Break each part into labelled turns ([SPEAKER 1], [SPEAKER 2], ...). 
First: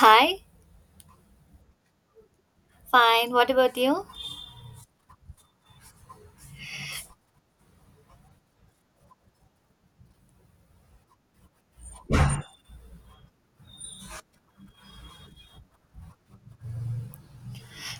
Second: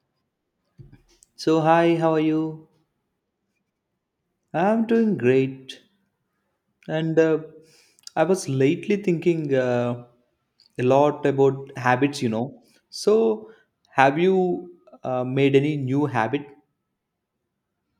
[SPEAKER 1] Hi,
[SPEAKER 2] So, hi, how are you?
[SPEAKER 1] fine. What about you?
[SPEAKER 2] I'm doing great. And I was lately thinking a lot about habits. So, have you made any new habit?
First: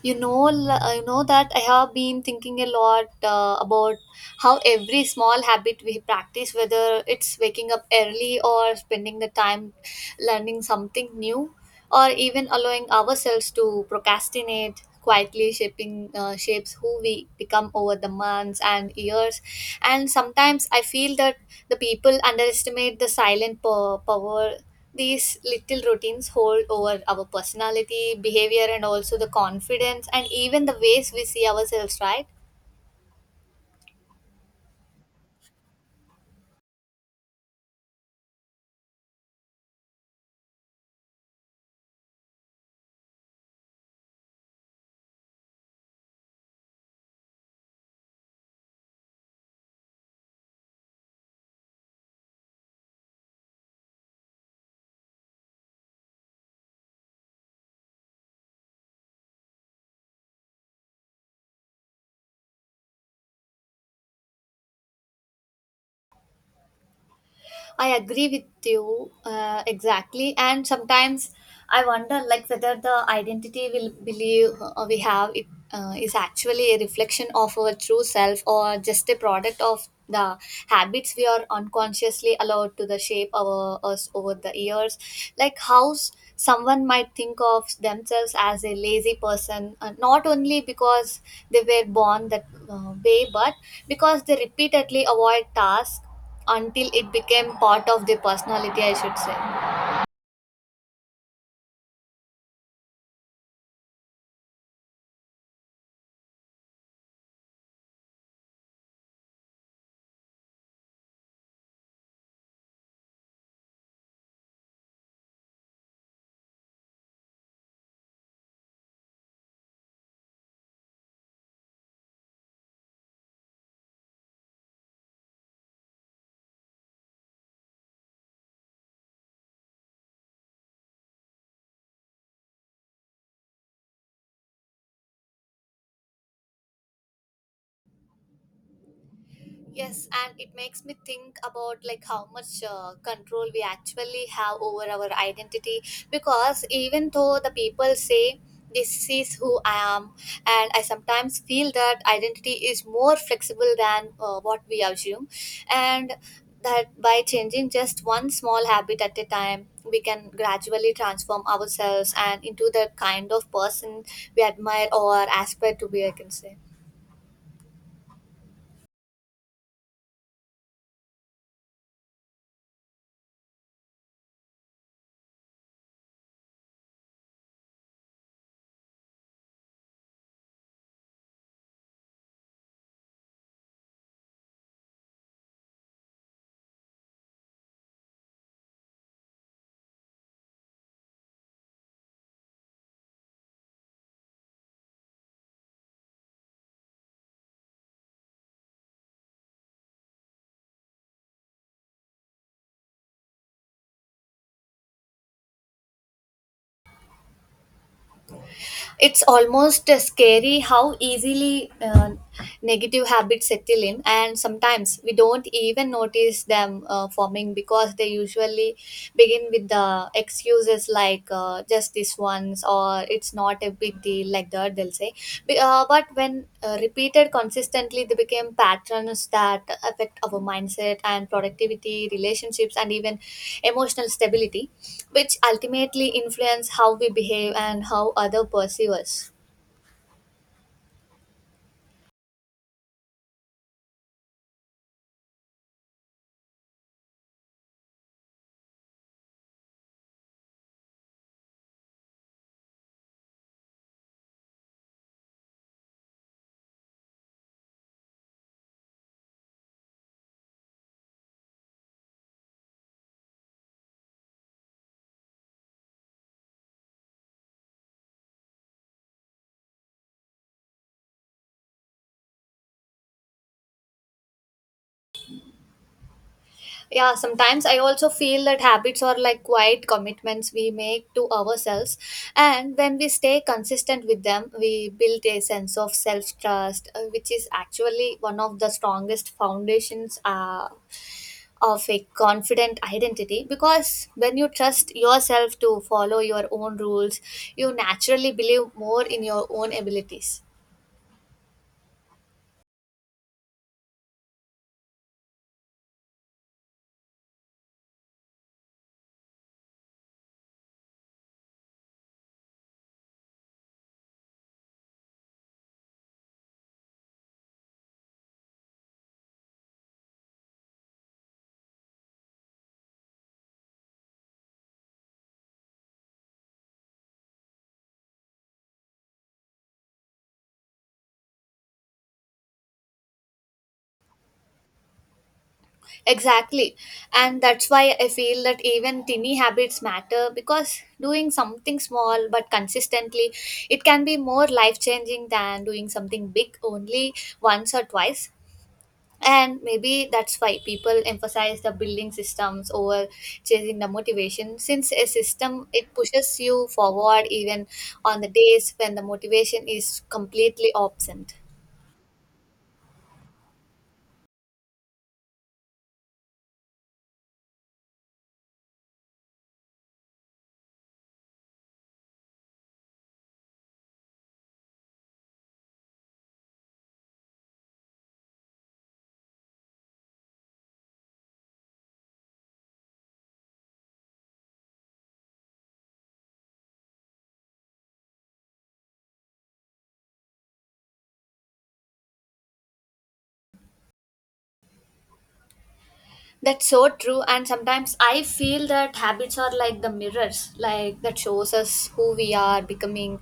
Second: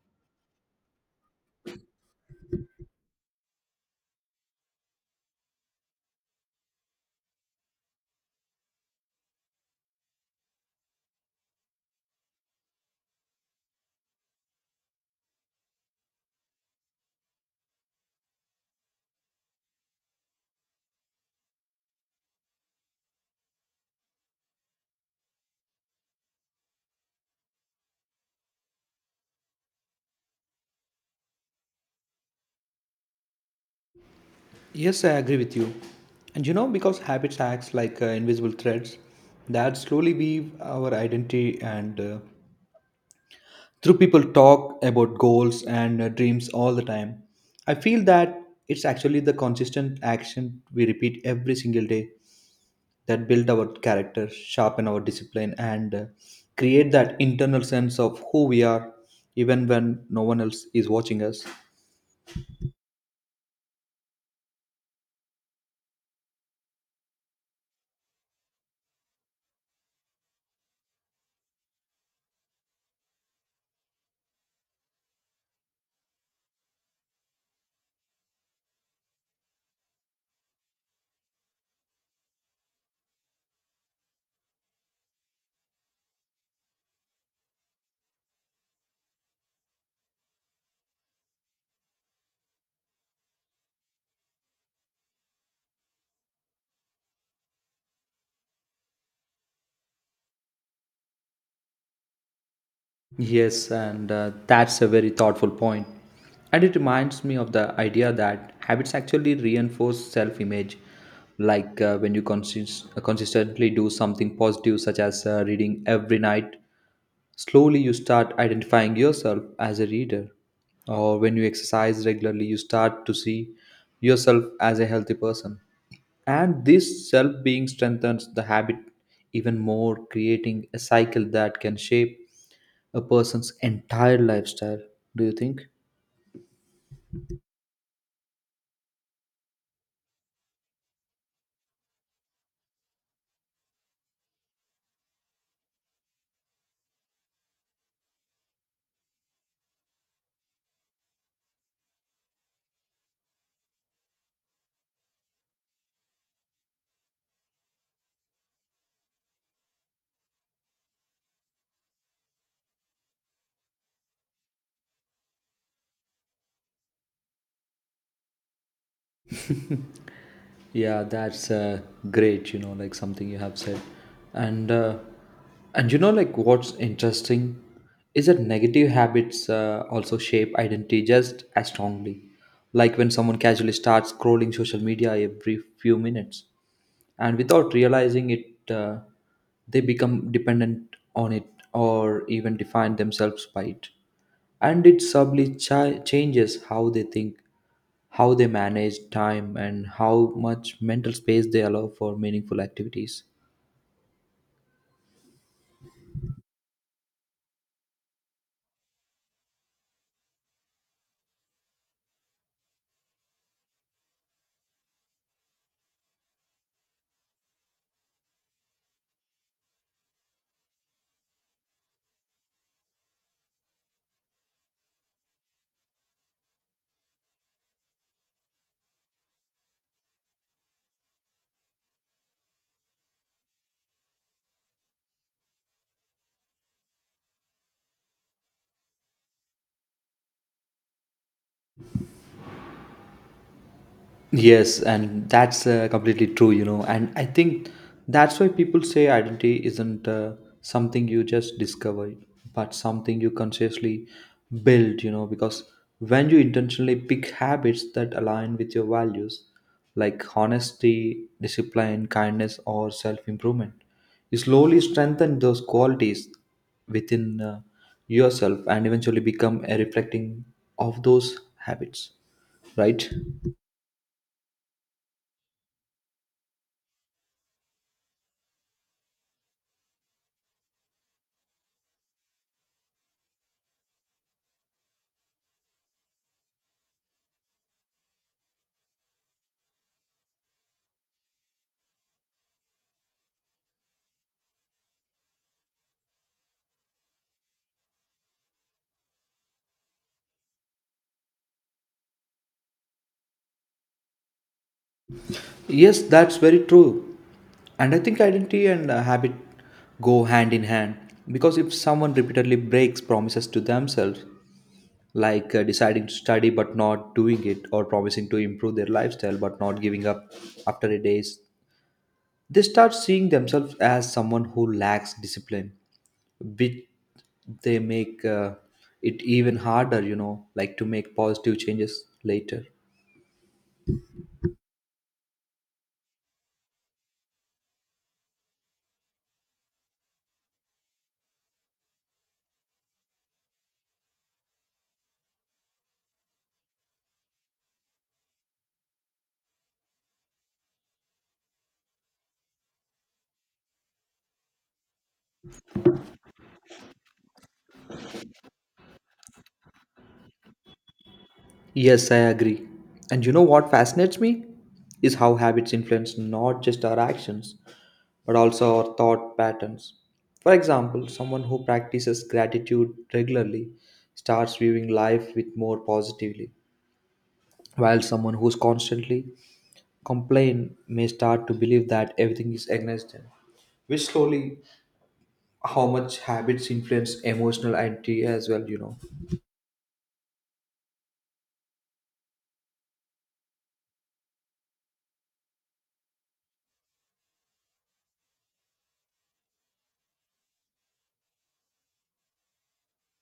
[SPEAKER 1] You know that I have been thinking a lot about how every small habit we practice, whether it's waking up early or spending the time learning something new, or even allowing ourselves to procrastinate quietly shaping shapes who we become over the months and years. And sometimes I feel that the people underestimate the silent power these little routines hold over our personality, behavior, and also the confidence and even the ways we see ourselves, right?
[SPEAKER 2] Yes, I agree with you. And because habits acts like invisible threads that slowly weave our identity and through people talk about goals and dreams all the time. I feel that it's actually the consistent action we repeat every single day that build our character, sharpen our discipline, and create that internal sense of who we are, even when no one else is watching us.
[SPEAKER 1] I agree with you exactly. And sometimes I wonder, like, whether the identity will believe we have it is actually a reflection of our true self or just a product of the habits we are unconsciously allowed to the shape our us over the years. Like how someone might think of themselves as a lazy person, not only because they were born that way, but because they repeatedly avoid tasks until it became part of their personality, I should say.
[SPEAKER 2] Yes, and that's a very thoughtful point. And it reminds me of the idea that habits actually reinforce self image. Like when you consistently do something positive, such as reading every night, slowly, you start identifying yourself as a reader, or when you exercise regularly, you start to see yourself as a healthy person. And this self being strengthens the habit even more, creating a cycle that can shape a person's entire lifestyle. Do you think?
[SPEAKER 1] Yes, and it makes me think about like how much control we actually have over our identity, because even though the people say this is who I am, and I sometimes feel that identity is more flexible than what we assume, and that by changing just one small habit at a time we can gradually transform ourselves and into the kind of person we admire or aspire to be, I can say.
[SPEAKER 2] Yeah, that's great, like something you have said. And uh, and like what's interesting is that negative habits also shape identity just as strongly. Like when someone casually starts scrolling social media every few minutes and without realizing it, they become dependent on it or even define themselves by it, and it subtly changes how they think, how they manage time, and how much mental space they allow for meaningful activities.
[SPEAKER 1] It's almost scary how easily negative habits settle in, and sometimes we don't even notice them forming, because they usually begin with the excuses like just this once or it's not a big deal, like that they'll say. But when repeated consistently they became patterns that affect our mindset and productivity, relationships, and even emotional stability, which ultimately influence how we behave and how other perceive us.
[SPEAKER 2] Yes, and that's completely true. And I think that's why people say identity isn't something you just discover, but something you consciously build, because when you intentionally pick habits that align with your values, like honesty, discipline, kindness, or self improvement, you slowly strengthen those qualities within yourself and eventually become a reflecting of those habits, right?
[SPEAKER 1] Yeah, sometimes I also feel that habits are like quiet commitments we make to ourselves, and when we stay consistent with them we build a sense of self trust, which is actually one of the strongest foundations of a confident identity, because when you trust yourself to follow your own rules, you naturally believe more in your own abilities.
[SPEAKER 2] Yes, that's very true. And I think identity and habit go hand in hand because if someone repeatedly breaks promises to themselves, like deciding to study but not doing it, or promising to improve their lifestyle but not giving up after a days, they start seeing themselves as someone who lacks discipline, which they make it even harder, like to make positive changes later.
[SPEAKER 1] Exactly. And that's why I feel that even tiny habits matter, because doing something small but consistently, it can be more life changing than doing something big only once or twice. And maybe that's why people emphasize the building systems over chasing the motivation, since a system it pushes you forward even on the days when the motivation is completely absent.
[SPEAKER 2] Yes, I agree. And you know what fascinates me? Is how habits influence not just our actions, but also our thought patterns. For example, someone who practices gratitude regularly starts viewing life with more positively, while someone who's constantly complain may start to believe that everything is against them. Which slowly how much habits influence emotional identity as well.
[SPEAKER 1] That's so true. And sometimes I feel that habits are like the mirrors like that shows us who we are becoming,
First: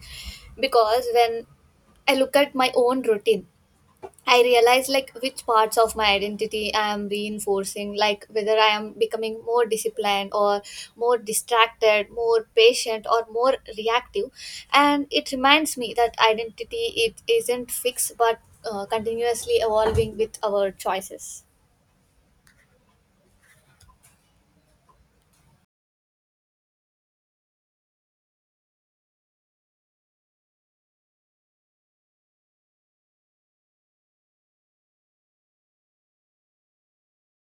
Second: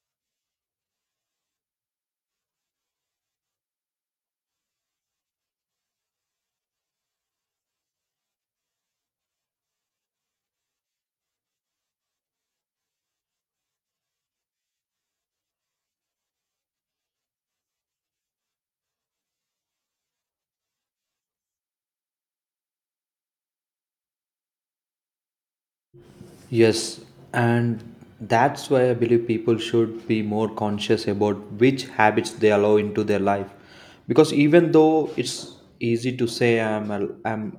[SPEAKER 1] because when I look at my own routine, I realize like which parts of my identity I am reinforcing, like whether I am becoming more disciplined or more distracted, more patient or more reactive. And it reminds me that identity it isn't fixed but continuously evolving with our choices.
[SPEAKER 2] Yes, and that's why I believe people should be more conscious about which habits they allow into their life. Because even though it's easy to say I'm a, I'm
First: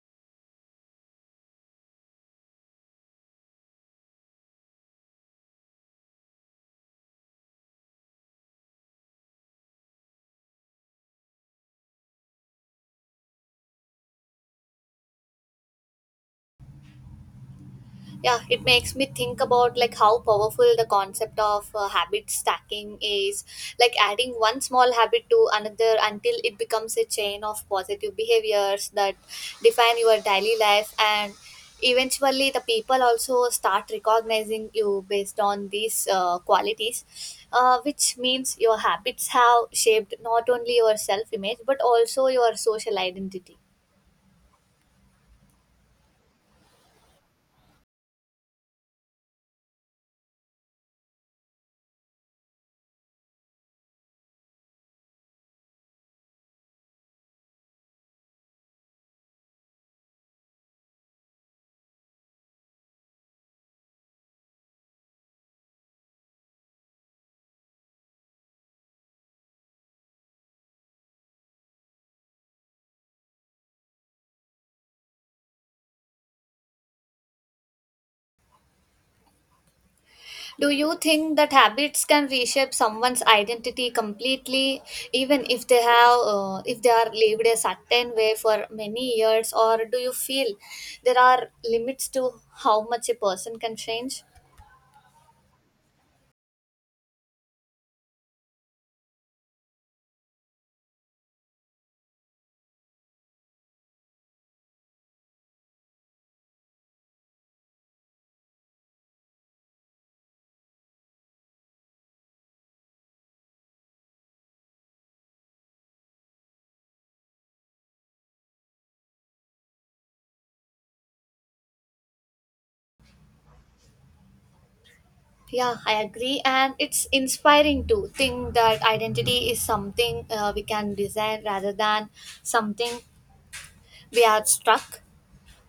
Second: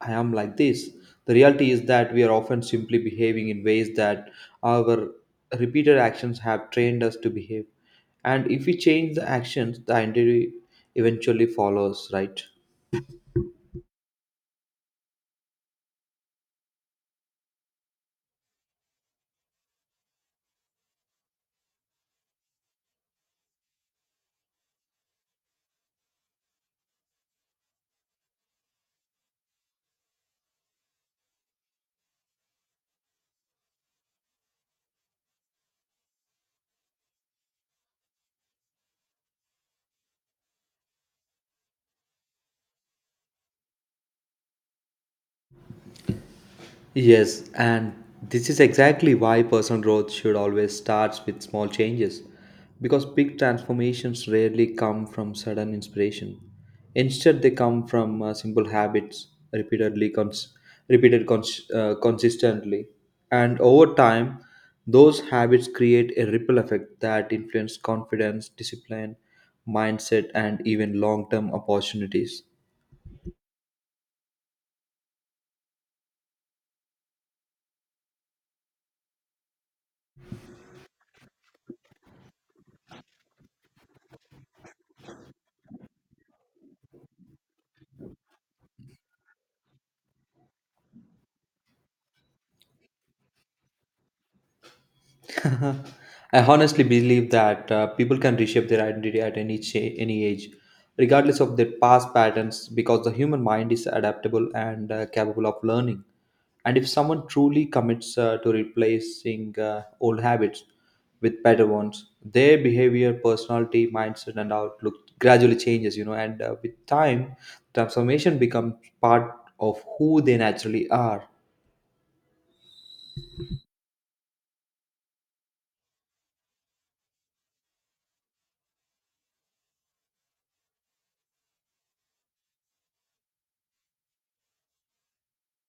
[SPEAKER 2] I am like this, the reality is that we are often simply behaving in ways that our repeated actions have trained us to behave. And if we change the actions, the identity eventually follows, right?
[SPEAKER 1] Yeah, it makes me think about like how powerful the concept of habit stacking is, like adding one small habit to another until it becomes a chain of positive behaviors that define your daily life, and eventually the people also start recognizing you based on these qualities, which means your habits have shaped not only your self image but also your social identity.
[SPEAKER 2] Yes, and this is exactly why personal growth should always start with small changes, because big transformations rarely come from sudden inspiration. Instead, they come from simple habits repeatedly cons- repeated cons- consistently, and over time, those habits create a ripple effect that influence confidence, discipline, mindset, and even long-term opportunities.
[SPEAKER 1] Do you think that habits can reshape someone's identity completely, even if they are lived a certain way for many years, or do you feel there are limits to how much a person can change?
[SPEAKER 2] I honestly believe that people can reshape their identity at any age, regardless of their past patterns, because the human mind is adaptable and capable of learning. And if someone truly commits to replacing old habits with better ones, their behavior, personality, mindset, and outlook gradually changes. And with time, transformation becomes part of who they naturally are.
[SPEAKER 1] Yeah, I agree, and it's inspiring to think that identity is something we can design rather than something we are struck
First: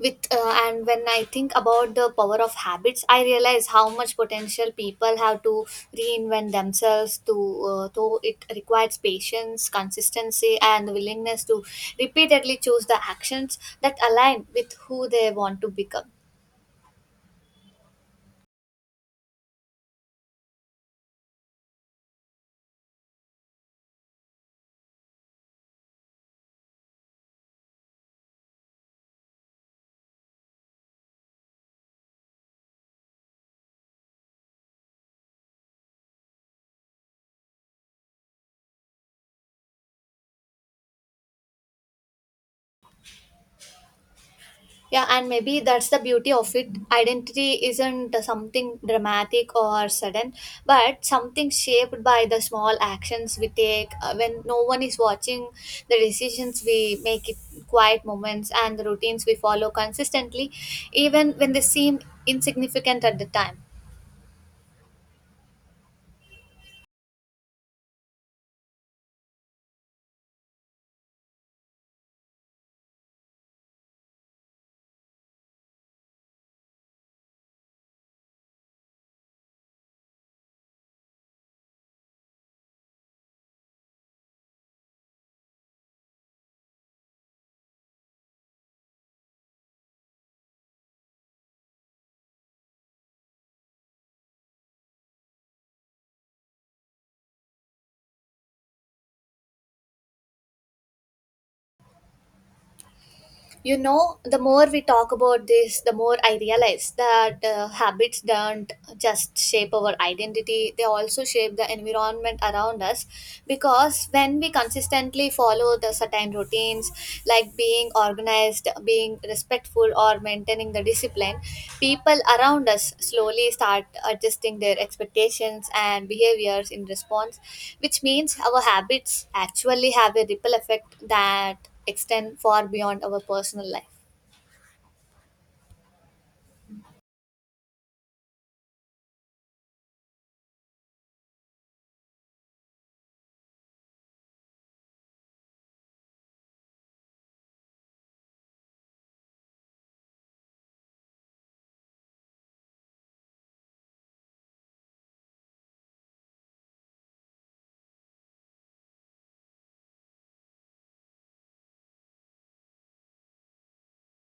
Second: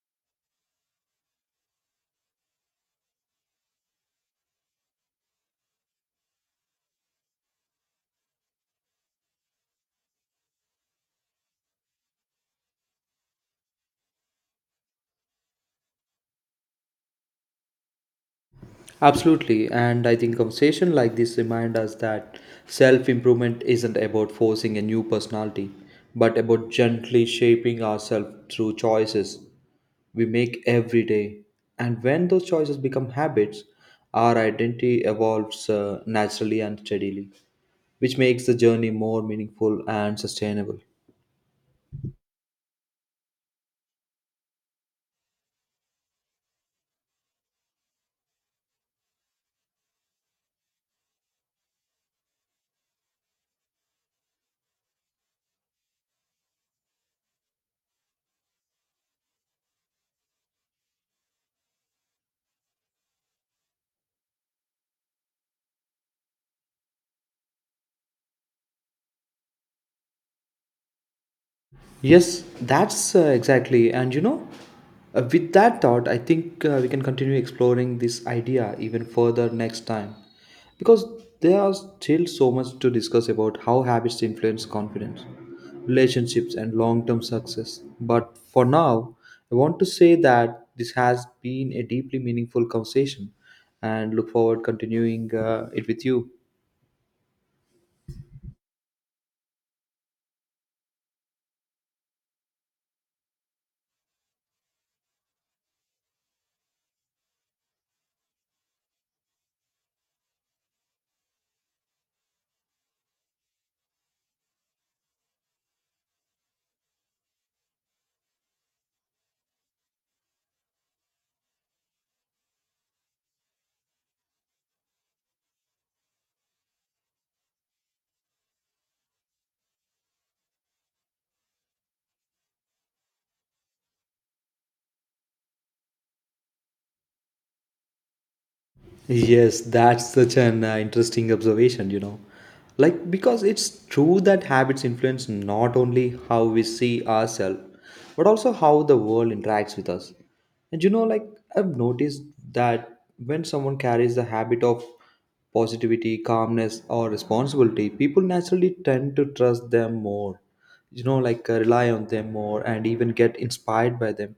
[SPEAKER 1] with, and when I think about the power of habits I realize how much potential people have to reinvent themselves to though it requires patience, consistency and the willingness to repeatedly choose the actions that align with who they want to become.
[SPEAKER 2] Absolutely, and I think conversation like this remind us that self-improvement isn't about forcing a new personality, but about gently shaping ourselves through choices we make every day. And when those choices become habits, our identity evolves naturally and steadily, which makes the journey more meaningful and sustainable.
[SPEAKER 1] Yeah, and maybe that's the beauty of it. Identity isn't something dramatic or sudden, but something shaped by the small actions we take when no one is watching, the decisions we make, it quiet moments, and the routines we follow consistently, even when they seem insignificant at the time.
[SPEAKER 2] Yes, that's exactly. And with that thought, I think we can continue exploring this idea even further next time because there are still so much to discuss about how habits influence confidence, relationships, and long term success. But for now, I want to say that this has been a deeply meaningful conversation and look forward continuing it with you.
[SPEAKER 1] You know, the more we talk about this the more I realize that habits don't just shape our identity, they also shape the environment around us, because when we consistently follow the certain routines like being organized, being respectful or maintaining the discipline, people around us slowly start adjusting their expectations and behaviors in response, which means our habits actually have a ripple effect that extend far beyond our personal life.
[SPEAKER 2] Yes, that's such an interesting observation. Like, because it's true that habits influence not only how we see ourselves, but also how the world interacts with us. And like, I've noticed that when someone carries the habit of positivity, calmness, or responsibility, people naturally tend to trust them more, like, rely on them more, and even get inspired by them,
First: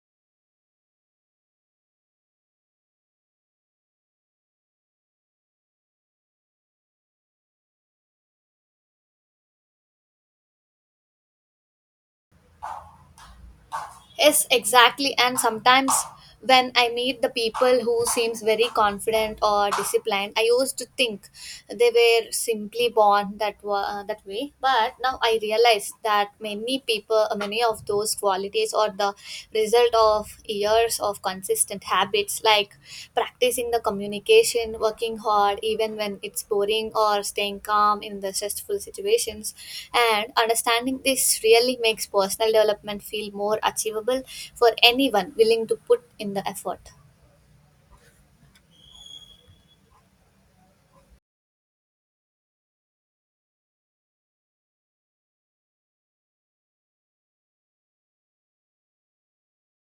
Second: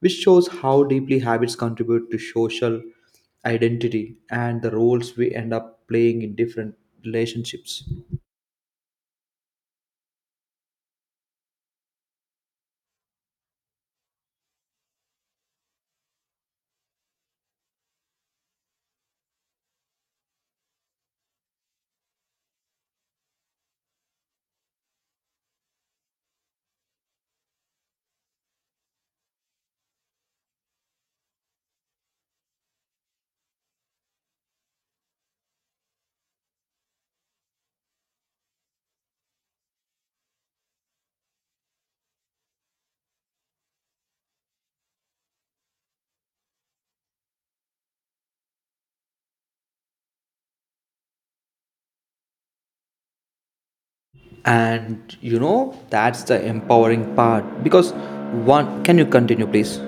[SPEAKER 2] which shows how deeply habits contribute to social identity and the roles we end up playing in different relationships.
[SPEAKER 1] Yes, exactly. And sometimes when I meet the people who seems very confident or disciplined, I used to think they were simply born that way, but now I realize that many people many of those qualities are the result of years of consistent habits, like practicing the communication, working hard even when it's boring, or staying calm in the stressful situations. And understanding this really makes personal development feel more achievable for anyone willing to put in the effort.
[SPEAKER 2] And that's the empowering part, because one, can you continue, please?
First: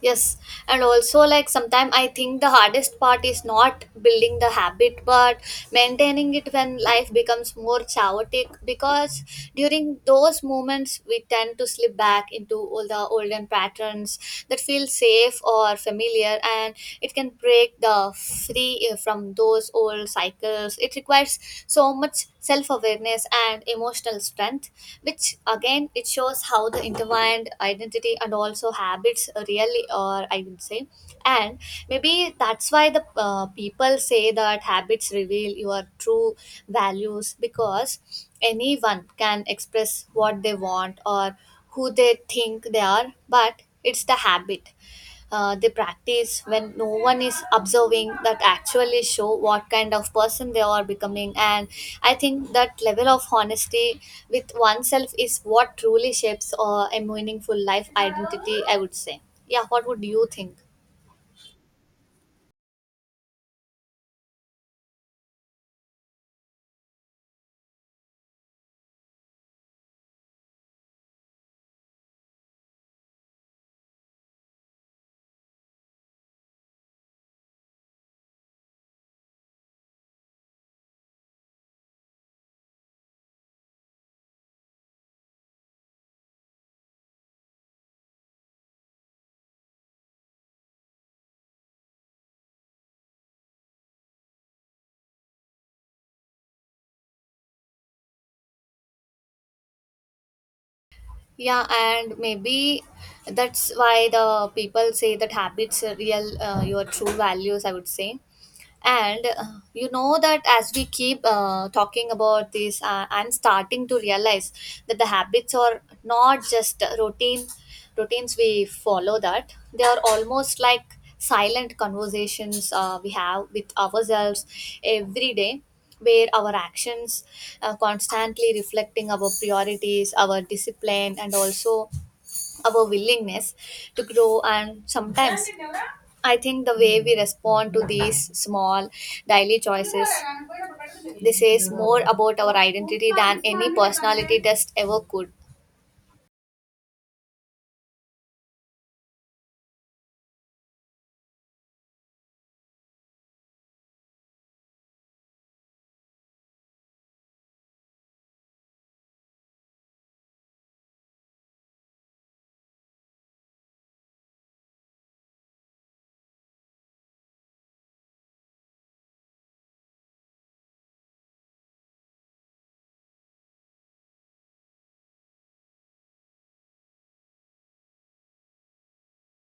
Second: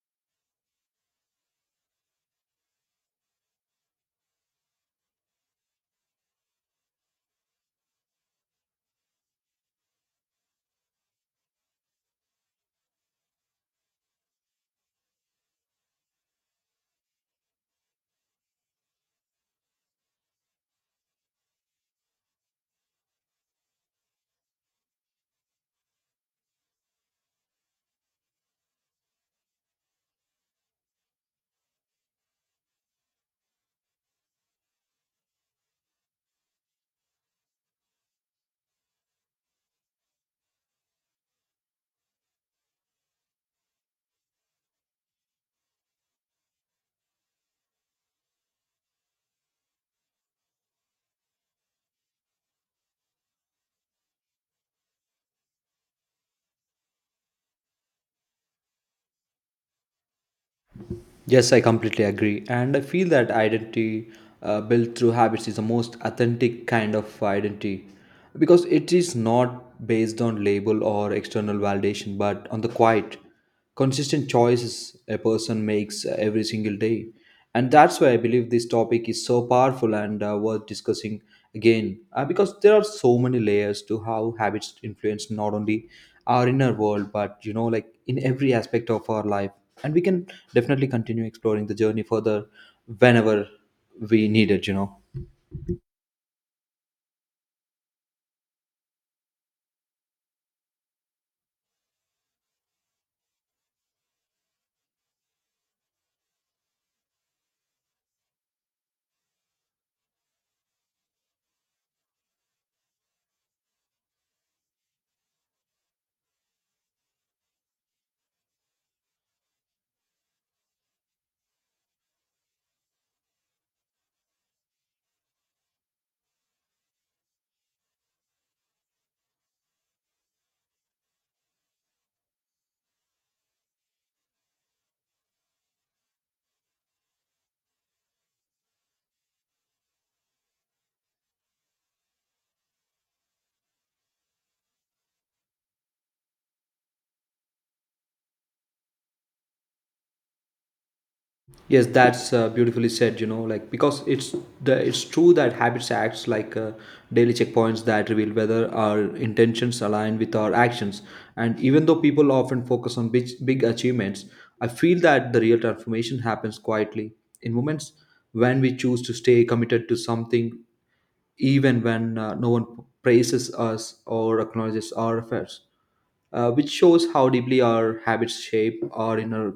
[SPEAKER 1] Yes, and also like sometimes I think the hardest part is not building the habit but maintaining it when life becomes more chaotic, because during those moments we tend to slip back into all the olden patterns that feel safe or familiar, and it can break the free from those old cycles. It requires so much self-awareness and emotional strength, which again it shows how the intertwined identity and also habits really are, I would say. And maybe that's why the people say that habits reveal your true values, because anyone can express what they want or who they think they are, but it's the habit they practice when no one is observing that actually show what kind of person they are becoming. And I think that level of honesty with oneself is what truly shapes a meaningful life identity, I would say. Yeah, what would you think?
[SPEAKER 2] Yes, I completely agree. And I feel that identity built through habits is the most authentic kind of identity, because it is not based on label or external validation, but on the quiet, consistent choices a person makes every single day. And that's why I believe this topic is so powerful and worth discussing again, because there are so many layers to how habits influence not only our inner world, but like in every aspect of our life. And we can definitely continue exploring the journey further whenever we need it.
[SPEAKER 1] Yeah, and maybe that's why the people say that habits are real your true values, I would say. And you know that as we keep talking about this, I'm starting to realize that the habits are not just routines we follow, that they are almost like silent conversations we have with ourselves every day, where our actions are constantly reflecting our priorities, our discipline, and also our willingness to grow. And sometimes I think the way we respond to these small daily choices this is more about our identity than any personality test ever could.
[SPEAKER 2] Yes, that's beautifully said. Like, because it's true that habits acts like daily checkpoints that reveal whether our intentions align with our actions. And even though people often focus on big achievements, I feel that the real transformation happens quietly in moments when we choose to stay committed to something, even when no one praises us or acknowledges our efforts, which shows how deeply our habits shape our inner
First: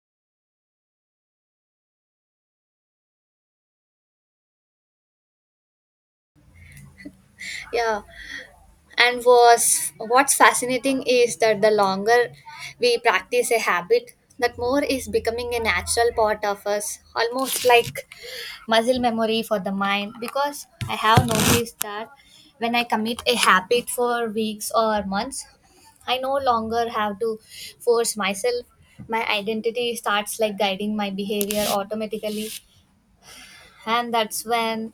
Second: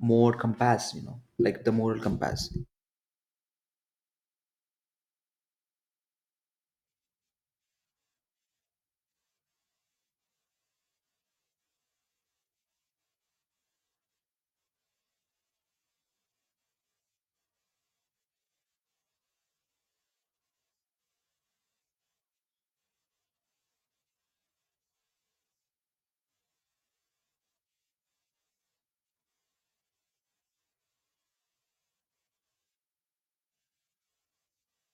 [SPEAKER 2] moral compass, like the moral compass.
[SPEAKER 1] Yeah, and was what's fascinating is that the longer we practice a habit that more is becoming a natural part of us, almost like muscle memory for the mind, because I have noticed that when I commit a habit for weeks or months, I no longer have to force myself. My identity starts like guiding my behavior automatically, and that's when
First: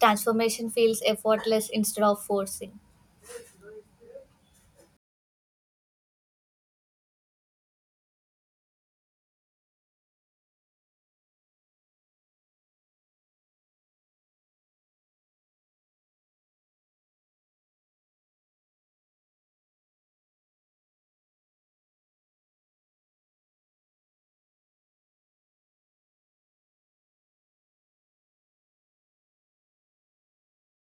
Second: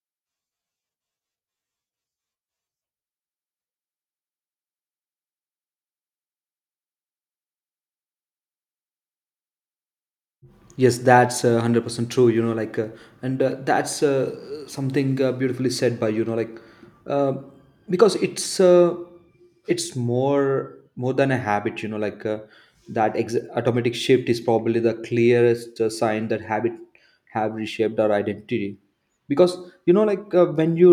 [SPEAKER 1] transformation feels effortless instead of forcing.
[SPEAKER 2] Yes, that's 100% true, and that's something beautifully said by, uh, because it's more than a habit, like that automatic shift is probably the clearest sign that habit have reshaped our identity, because like when you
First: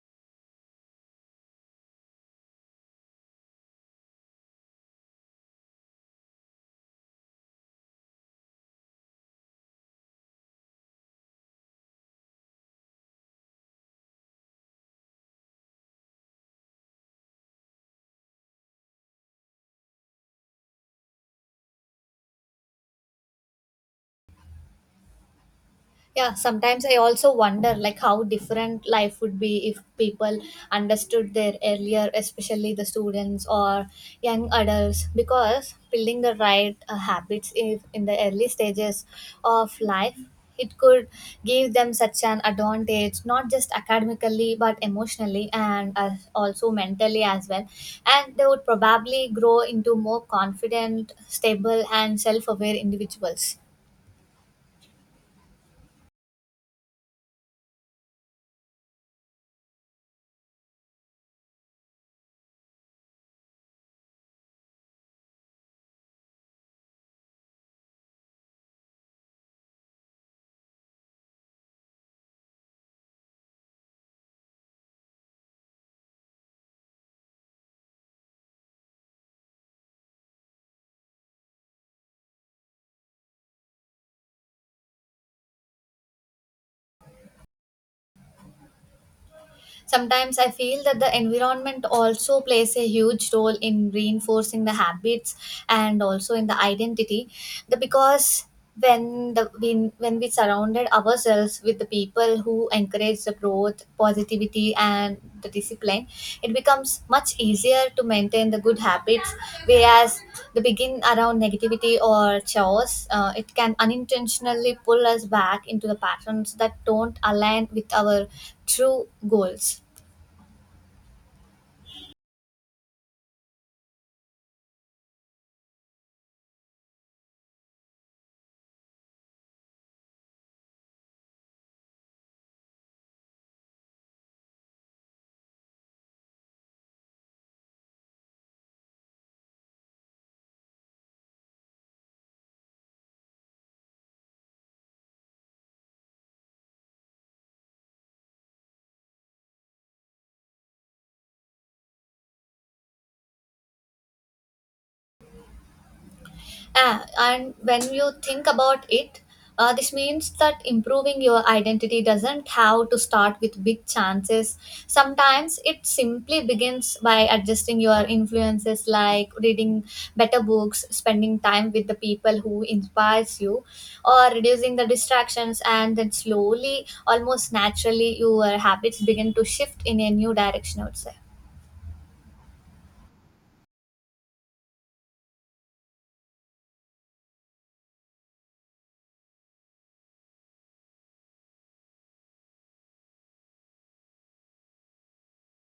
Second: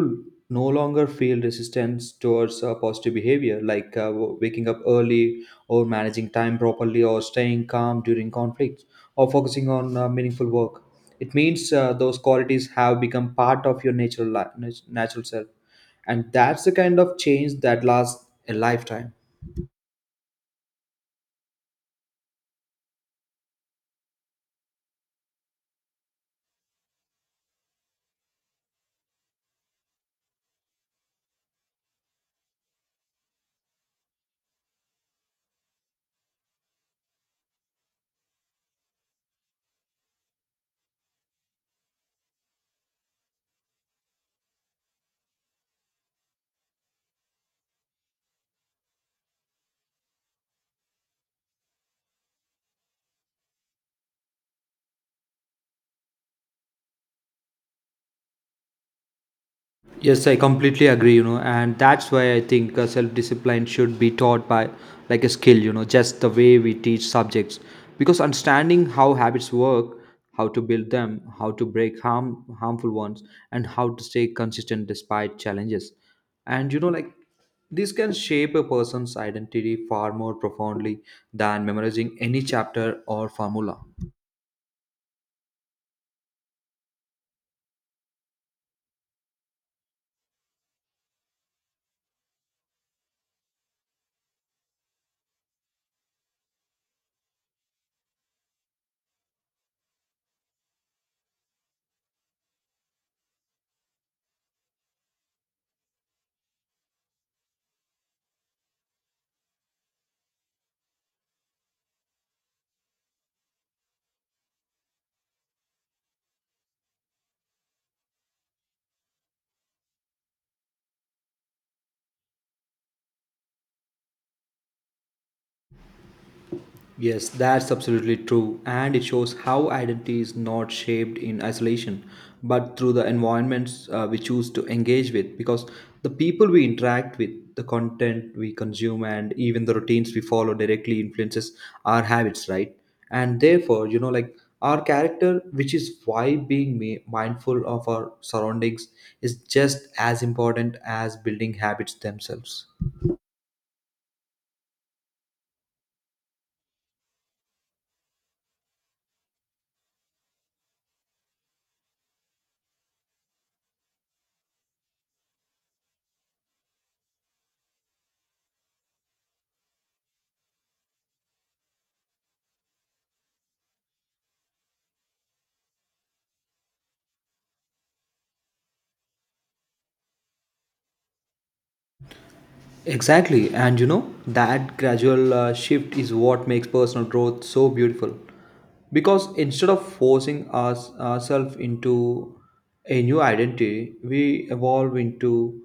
[SPEAKER 2] no longer feel resistance towards positive behavior, like waking up early or managing time properly or staying calm during conflicts or focusing on meaningful work. It means those qualities have become part of your natural natural self, and that's the kind of change that lasts a lifetime.
[SPEAKER 1] Yeah, sometimes I also wonder like how different life would be if people understood their earlier, especially the students or young adults, because building the right habits if in the early stages of life, it could give them such an advantage, not just academically but emotionally and also mentally as well. And they would probably grow into more confident, stable, and self aware individuals.
[SPEAKER 2] Yes, I completely agree, and that's why I think self discipline should be taught by like a skill, just the way we teach subjects. Because understanding how habits work, how to build them, how to break harmful ones, and how to stay consistent despite challenges. And, like, this can shape a person's identity far more profoundly than memorizing any chapter or formula.
[SPEAKER 1] Sometimes I feel that the environment also plays a huge role in reinforcing the habits and also in the identity. The. Because when we surrounded ourselves with the people who encourage the growth, positivity study and the discipline, it becomes much easier to maintain the good habits. Whereas the begin around negativity or chores, it can unintentionally pull us back into the patterns that don't align with our true goals.
[SPEAKER 2] Yes, that's absolutely true, and it shows how identity is not shaped in isolation, but through the environments we choose to engage with. Because the people we interact with, the content we consume, and even the routines we follow directly influences our habits, right? And therefore, like, our character, which is why being mindful of our surroundings is just as important as building habits themselves.
[SPEAKER 1] Ah, and when you think about it, this means that improving your identity doesn't have to start with big chances. Sometimes it simply begins by adjusting your influences, like reading better books, spending time with the people who inspires you, or reducing the distractions. And then slowly, almost naturally, your habits begin to shift in a new direction, I would say.
[SPEAKER 2] Exactly, and that gradual shift is what makes personal growth so beautiful. Because instead of forcing ourselves into a new identity, we evolve into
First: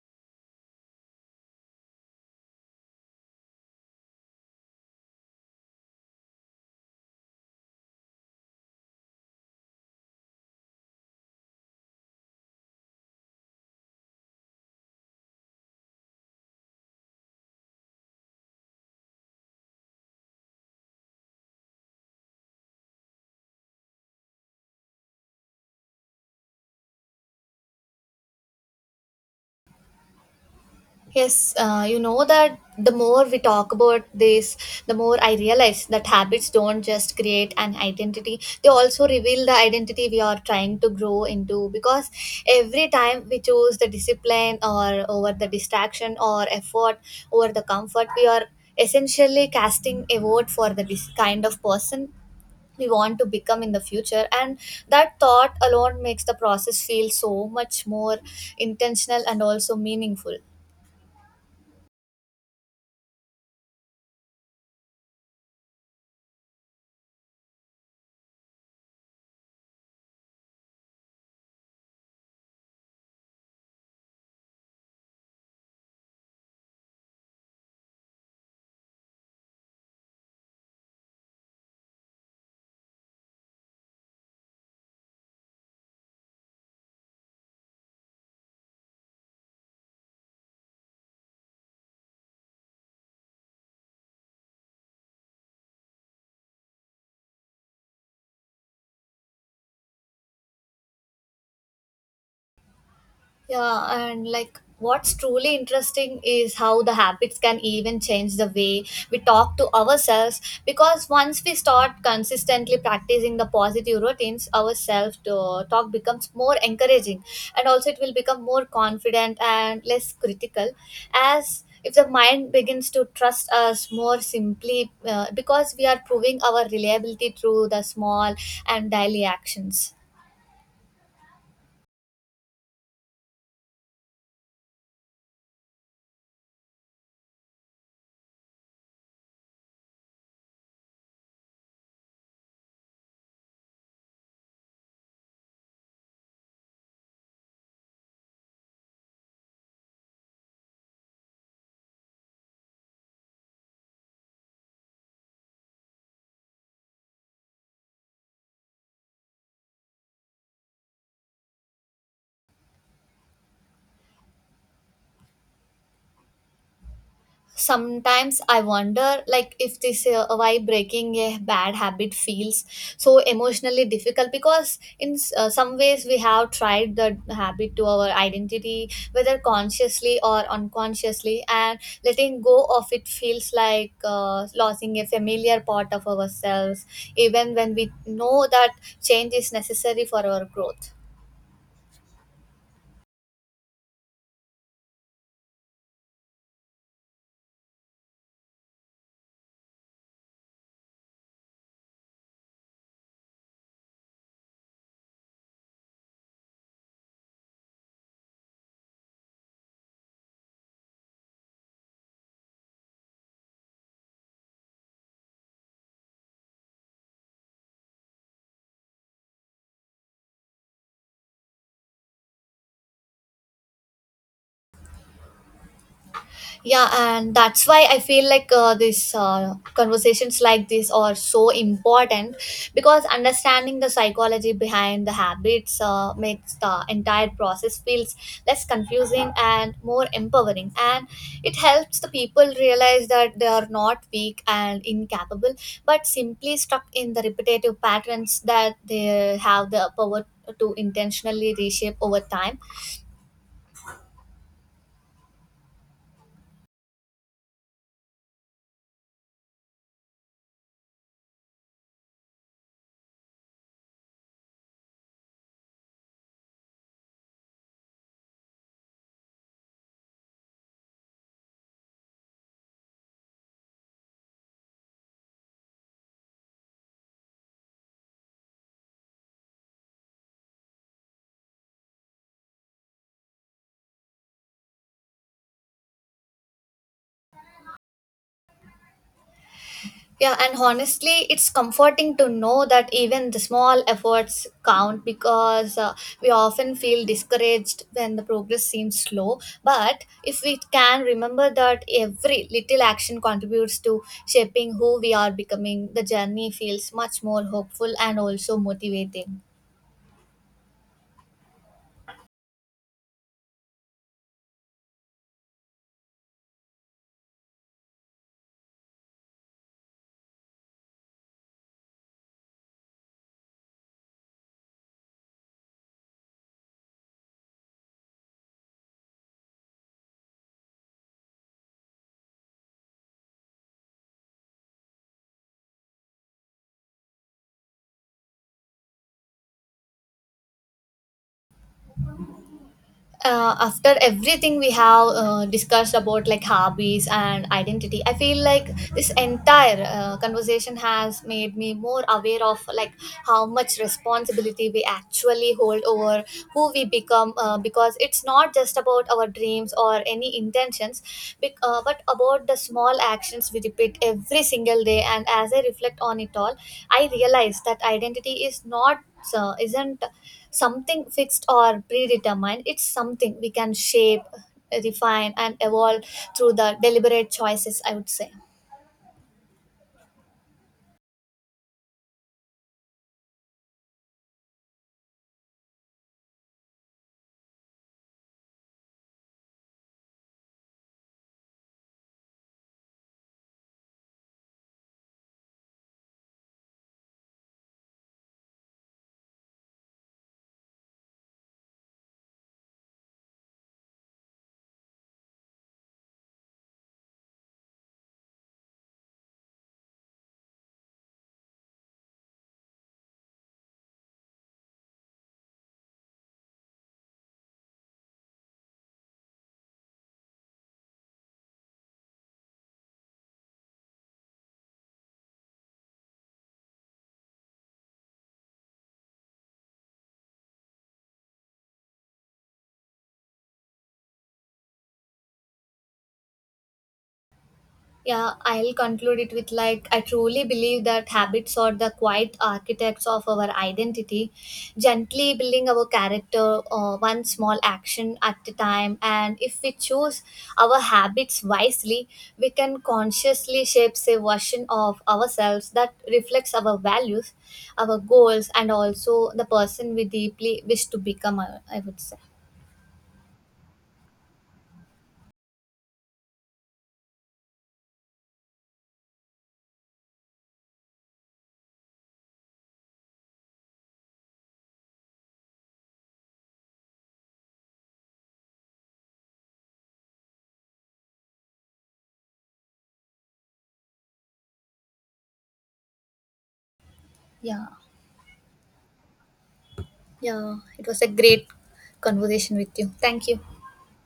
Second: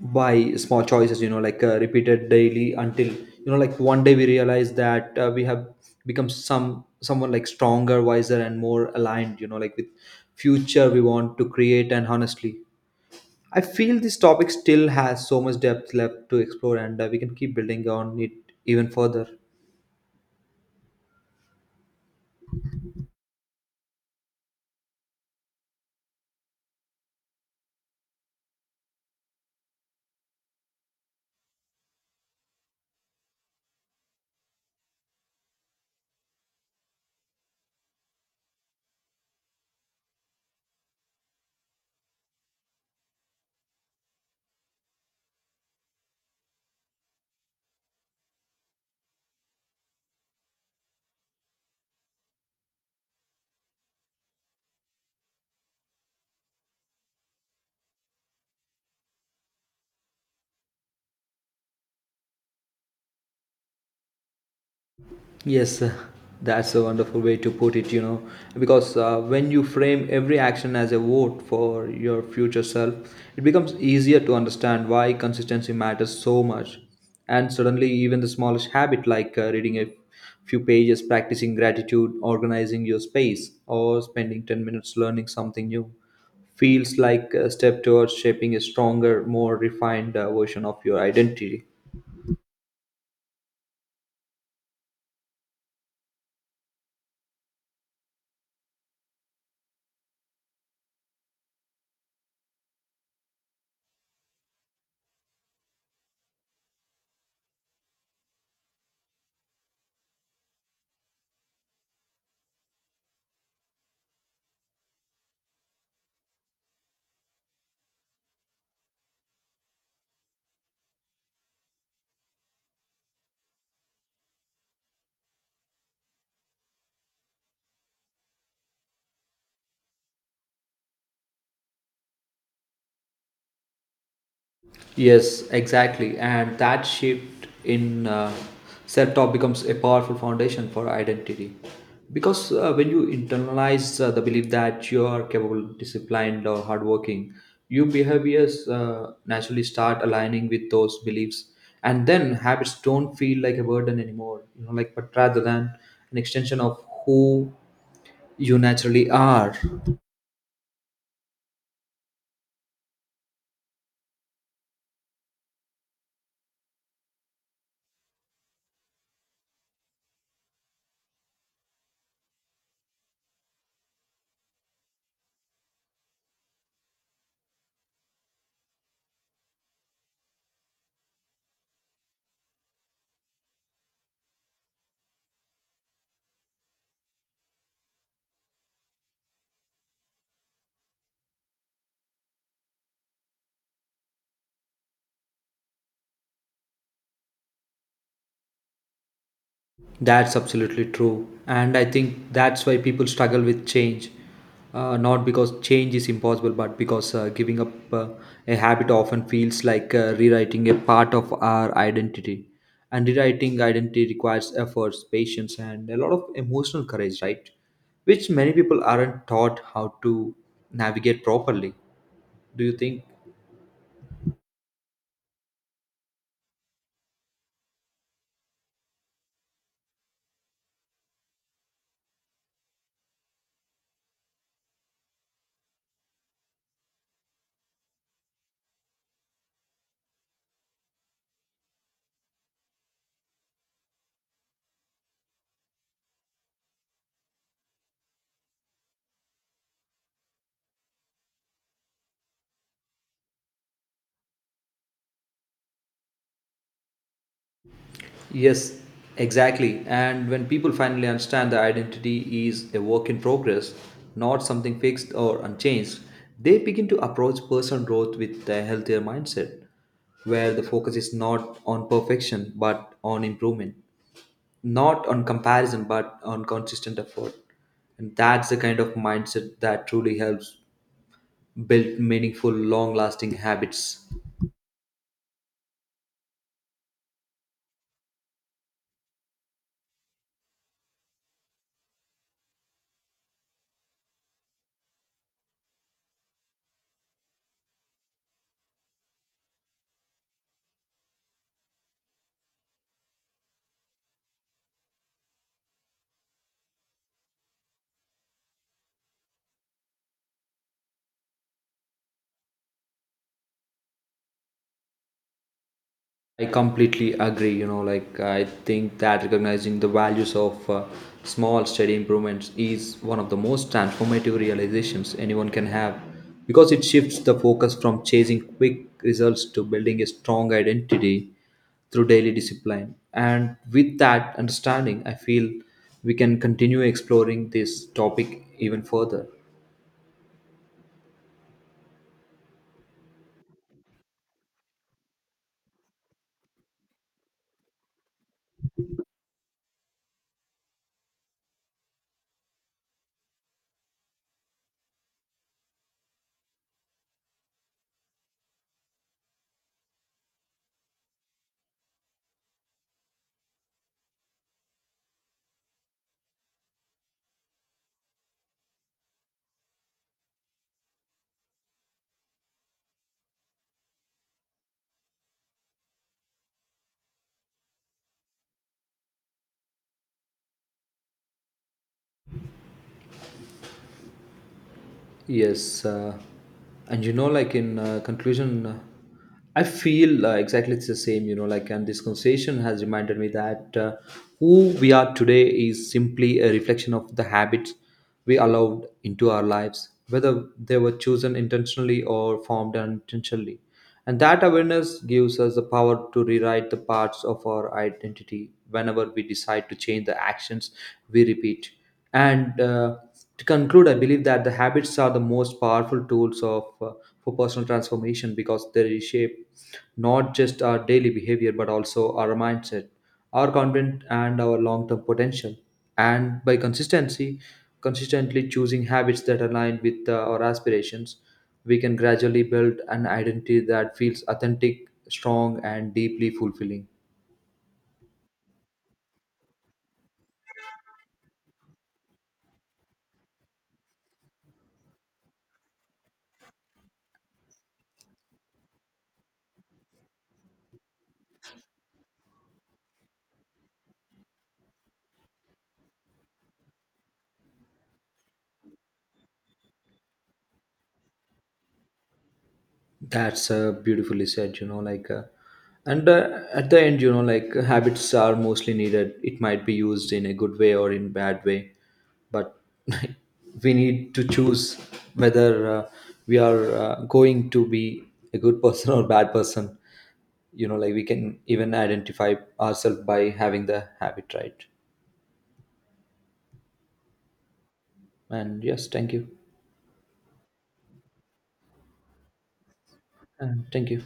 [SPEAKER 2] by small choices, like repeated daily until, like one day we realize that we have become someone like stronger, wiser, and more aligned, like with future we want to create. And honestly, I feel this topic still has so much depth left to explore, and we can keep building on it even further.
[SPEAKER 1] Yes, you know that the more we talk about this, the more I realize that habits don't just create an identity, they also reveal the identity we are trying to grow into, because every time we choose the discipline or over the distraction or effort over the comfort, we are essentially casting a vote for the kind of person we want to become in the future, and that thought alone makes the process feel so much more intentional and also meaningful.
[SPEAKER 2] Yes, that's a wonderful way to put it, because when you frame every action as a vote for your future self, it becomes easier to understand why consistency matters so much. And suddenly, even the smallest habit, like reading a few pages, practicing gratitude, organizing your space, or spending 10 minutes learning something new, feels like a step towards shaping a stronger, more refined version of your identity.
[SPEAKER 1] Yeah, and like what's truly interesting is how the habits can even change the way we talk to ourselves, because once we start consistently practicing the positive routines, our talk becomes more encouraging, and also it will become more confident and less critical, as if the mind begins to trust us more simply because we are proving our reliability through the small and daily actions.
[SPEAKER 2] Yes, exactly. And that shift in self talk becomes a powerful foundation for identity. Because when you internalize the belief that you are capable, disciplined, or hardworking, your behaviors naturally start aligning with those beliefs. And then habits don't feel like a burden anymore, like, but rather than an extension of who you naturally are.
[SPEAKER 1] Sometimes I wonder like if this why breaking a bad habit feels so emotionally difficult, because in some ways we have tried the habit to our identity whether consciously or unconsciously, and letting go of it feels like losing a familiar part of ourselves, even when we know that change is necessary for our growth.
[SPEAKER 2] That's absolutely true. And I think that's why people struggle with change. Not because change is impossible, but because giving up a habit often feels like rewriting a part of our identity. And rewriting identity requires efforts, patience, and a lot of emotional courage, right? Which many people aren't taught how to navigate properly. Do you think?
[SPEAKER 1] Yeah, and that's why I feel like these conversations like this are so important, because understanding the psychology behind the habits makes the entire process feels less confusing and more empowering, and it helps the people realize that they are not weak and incapable but simply stuck in the repetitive patterns that they have the power to intentionally reshape over time.
[SPEAKER 2] Yes, exactly. And when people finally understand that identity is a work in progress, not something fixed or unchanged, they begin to approach personal growth with a healthier mindset, where the focus is not on perfection but on improvement, not on comparison but on consistent effort. And that's the kind of mindset that truly helps build meaningful, long lasting habits.
[SPEAKER 1] Yeah, and honestly, it's comforting to know that even the small efforts count, because we often feel discouraged when the progress seems slow. But if we can remember that every little action contributes to shaping who we are becoming, the journey feels much more hopeful and also motivating.
[SPEAKER 2] I completely agree. Like, I think that recognizing the values of small, steady improvements is one of the most transformative realizations anyone can have, because it shifts the focus from chasing quick results to building a strong identity through daily discipline. And with that understanding, I feel we can continue exploring this topic even further.
[SPEAKER 1] After everything we have discussed about like hobbies and identity, I feel like this entire conversation has made me more aware of like how much responsibility we actually hold over who we become, because it's not just about our dreams or any intentions, but about the small actions we repeat every single day. And as I reflect on it all, I realize that identity is not isn't something fixed or predetermined. It's something we can shape, refine, and evolve through the deliberate choices, I would say.
[SPEAKER 2] Yes, and like in conclusion, I feel exactly it's the same. And this conversation has reminded me that who we are today is simply a reflection of the habits we allowed into our lives, whether they were chosen intentionally or formed unintentionally. And that awareness gives us the power to rewrite the parts of our identity whenever we decide to change the actions we repeat. And to conclude, I believe that the habits are the most powerful tools of for personal transformation, because they reshape not just our daily behavior but also our mindset, our content, and our long-term potential. And by consistency consistently choosing habits that align with our aspirations, we can gradually build an identity that feels authentic, strong, and deeply fulfilling.
[SPEAKER 1] Yeah, I'll conclude it with like, I truly believe that habits are the quiet architects of our identity, gently building our character one small action at a time. And if we choose our habits wisely, we can consciously shape a version of ourselves that reflects our values, our goals, and also the person we deeply wish to become, I would say.
[SPEAKER 2] That's beautifully said, you know, like, and at the end, like, habits are mostly needed. It might be used in a good way or in bad way, but we need to choose whether we are going to be a good person or bad person. Like, we can even identify ourselves by having the habit, right?
[SPEAKER 1] Yeah,
[SPEAKER 2] And yes, thank you.
[SPEAKER 1] yeah, it was a great conversation with you. Thank you.
[SPEAKER 2] And thank you.